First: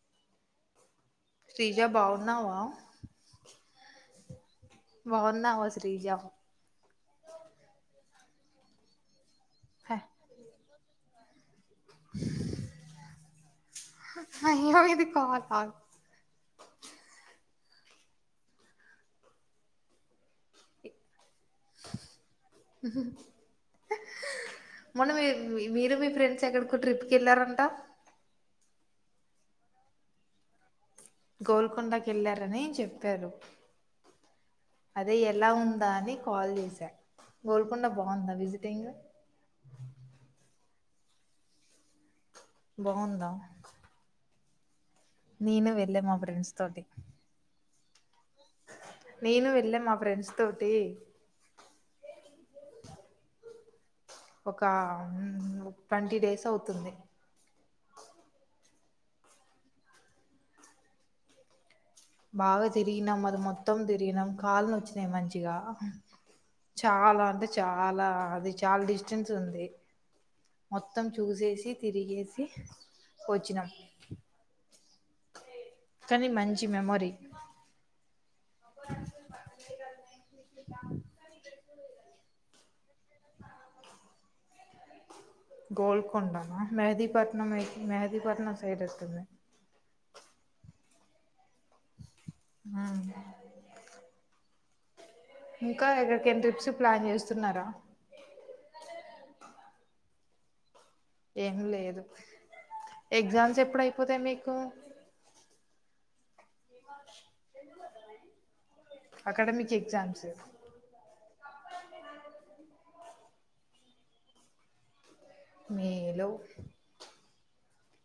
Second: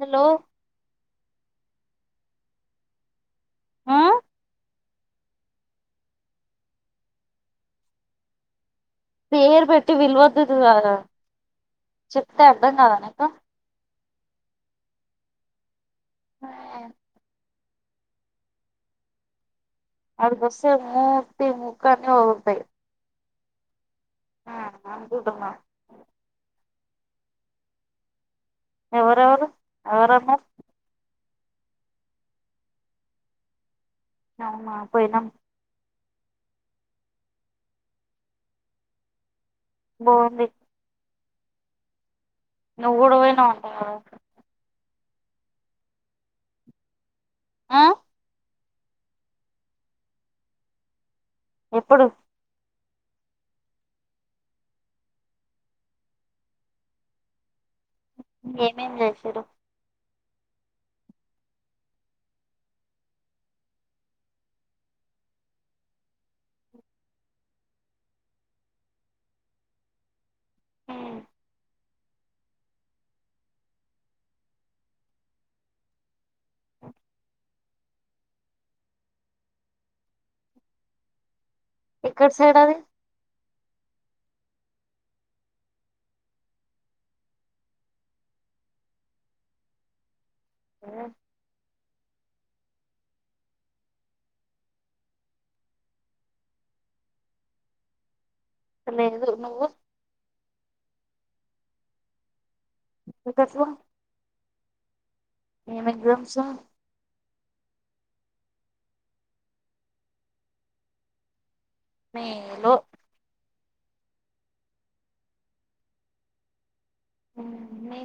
Hello Sreeja బాగున్నావా ఆ బాగున్నావా శ్రీజ పేరు పెట్టి హ విలువద్దుదు కదా చెప్తే అర్ధం కదా అక్క అయ్యో ఇది కాల్ కాదు అయ్యో అడిగి వస్తే మూతి ముక్కు అన్ని పగులుతాయి మొన్న మిర్ అనుకుంటున్నా మీరు మీ ఫ్రెండ్స్ ఎక్కడికో ట్రిప్కి వెళ్లారంట ఎవరెవరు ఎవరన్నారు గోల్కొండకి వెళ్లారని చెప్పారు అవునా అదే పోయినాం ఎలా ఉందా అని కాల్ చేసా కోల్కుండా బాగుందా విజిటింగ్ బాంది నువ్వుడు బాగుందా పోనా ఉంటా నేను వెళ్ళా మా ఫ్రెండ్స్ తోటి ఆ నేను వెళ్ళా మా ఫ్రెండ్స్ తోటి ఎప్పుడు ఒక ట్వంటీ డేస్ అవుతుంది ఏమేం చేశారు బాగా తిరిగినం అది మొత్తం తిరిగినం కాళ్ళను వచ్చినాయి మంచిగా చాలా అంటే చాలా అది చాలా డిస్టెన్స్ ఉంది మొత్తం ఉమ్, చూసేసి తిరిగేసి వచ్చినాం కానీ మంచి మెమొరీ ఇక్కడ సైడ్ది గోల్కొండనా మెహదీపట్నంై మెహదీపట్నం సైడ్ ఎతుంది ఆ ఆ ఇంకా ఎక్కడికైనా ట్రిప్స్ ప్లాన్ చేస్తున్నారా అ లేదు నువ్వు ఏం లేదు ఎగ్జామ్స్ ఎక్కట్లో ఎప్పుడయిపోతాయి మీకు ఏం ఎగ్జామ్స్ తె అకాడమిక్ ఎగ్జామ్స్ మలో మేలో ఉ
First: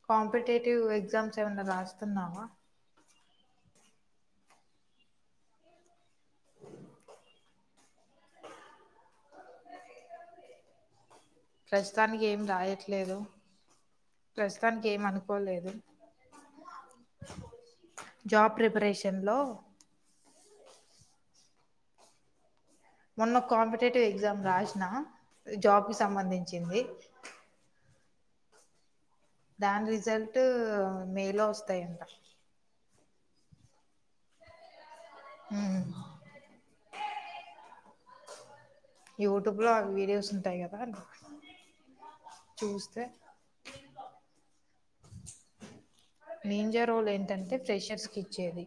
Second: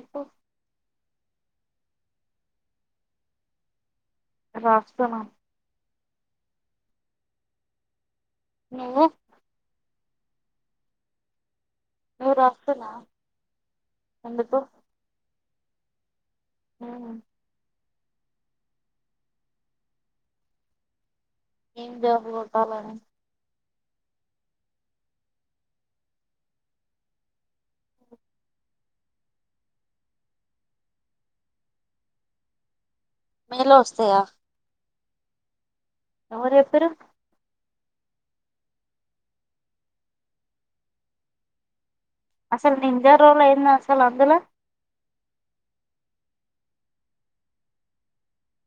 కాంపిటేటివ్ ఎగ్జామ్స్ ఏమనా రాస్తున్నావా రాస్తునా నువ్ ప్రస్తుతానికి నువ్వు ఏం రాస్తున్నావా రాయట్లేదు ఎందుకు ప్రస్తుతానికి ఏమి అనుకోలేదు ఆ జాబ్ ప్రిపరేషన్ లో ఏంద కాల మొన్న కాంపిటేటివ్ ఎగ్జామ్ రాసిన జాబ్ కి సంబంధించింది దాని రిజల్ట్ మే లో వస్తాయంట మేలో వస్తాయా హ ఎ ఏప్పురు యూట్యూబ్ లో వీడియోస్ ఉంటాయి కదా అసలు చూస్తే నింజరోలు అయింది అసలు అందులో [inaudible] మేంజా రోల్ ఏంటంటే ప్రెషర్స్ క ఇచ్చేది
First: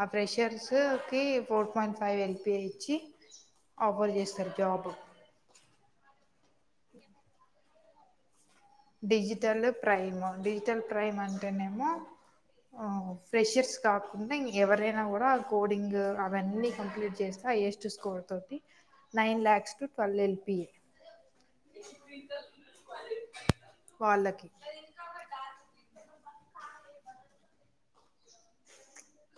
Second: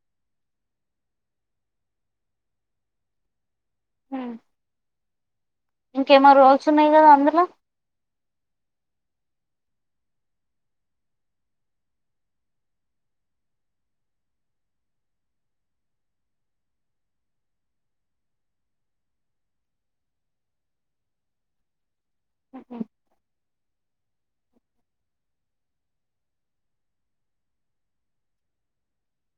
ఆ ప్రెషర్స్ కి ఫోర్ ప ఫ్ వెల్పి ఇచ్చి ఆఫర్ చేస్తారు జాబ్ ఇంకేమో రోల్స్ ఉన్నాయి కదా అందులో డిజిటల్ ప్రైమ్ డిజిటల్ ప్రైమ్ అంటేనేమో ఆ ఫ్రెషర్స్ కాకుండా ఎవరైనా కూడా కోడింగ్ అవన్నీ కంప్లీట్ చేస్తారు హైయెస్ట్ స్కర్ తతి nine lakhs to twelve LPA ఆహ పాలకి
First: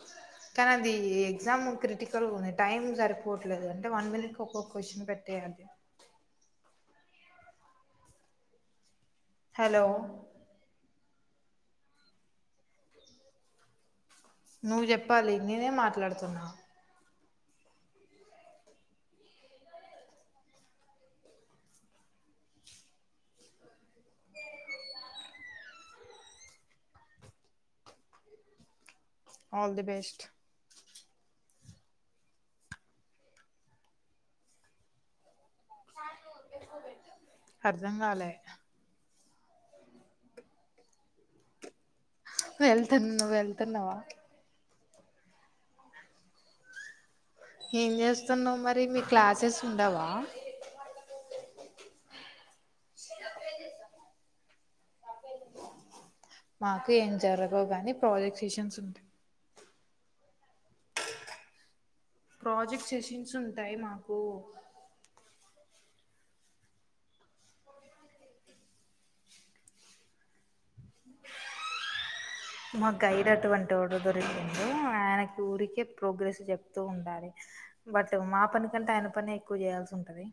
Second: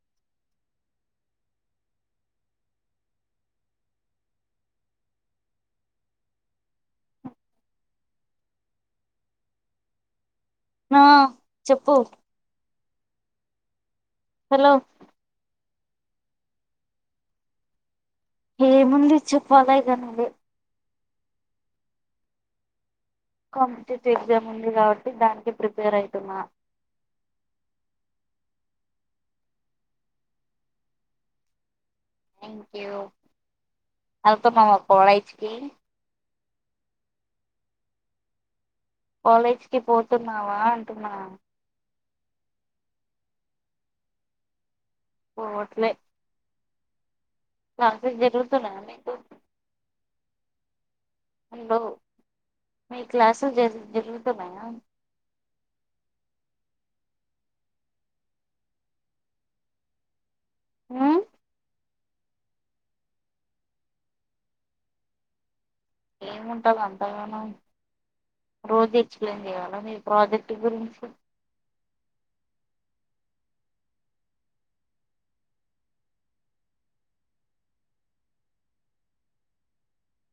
[inaudible] కానీ అది ఎగ్జామ్ క్రిటికల్ ఉంది టైమ్ సరిపోవట్లేదు అంటే వన్ మినిట్ ఒక్కొక్క క్వశ్చన్ పెట్టే అదే హలో ఆ చెప్పు హలో నువ్వు చెప్పాలి నేనే మాట్లాడుతున్నా ఏముంది చెప్పాలా ఇగ నువ్వే కాంపిటేటివ్ ఎగ్జామ్ ఉంది కాబట్టి దానికి prepare అయితున్న [inaudible] all the best thank you పోతున్వ కోలేజ్కి అర్ధం కాలే కాలేజ్ కి పోతున్నావా అంటున్నా వెళ్తున్నా నువ్వు వెళ్తున్నావా పోవట్లే ఏం క్లాసెస్ చేస్తున్నావు జరుగుతున్నాయా మరి మీ మీకు క్లాసెస్ ఉండవా ఉండవు మి క్లాసెస్ జ జరురుతుమయాయా మాకు ఏం జరగవు గాని ప్రాజెక్టేషన్స్ ఉంటాయి. ఆ ప్రాజెక్ట్ సెషన్స్ ఉంటాయి మాకు ఏముంటంది అంతగానం రోజు ఎక్స్ప్లెయిన్ చేయాలా మీ ప్రాజెక్ట్ గురించి మా గైడ్ అటువంటి వోడు దొరికిండు ఆయనకి ఊరికే ప్రోగ్రెస్ చెప్తూ ఉండాలి బట్ మా పని కంటే ఆయన పని ఎక్కువ చేయాల్సి ఉంటది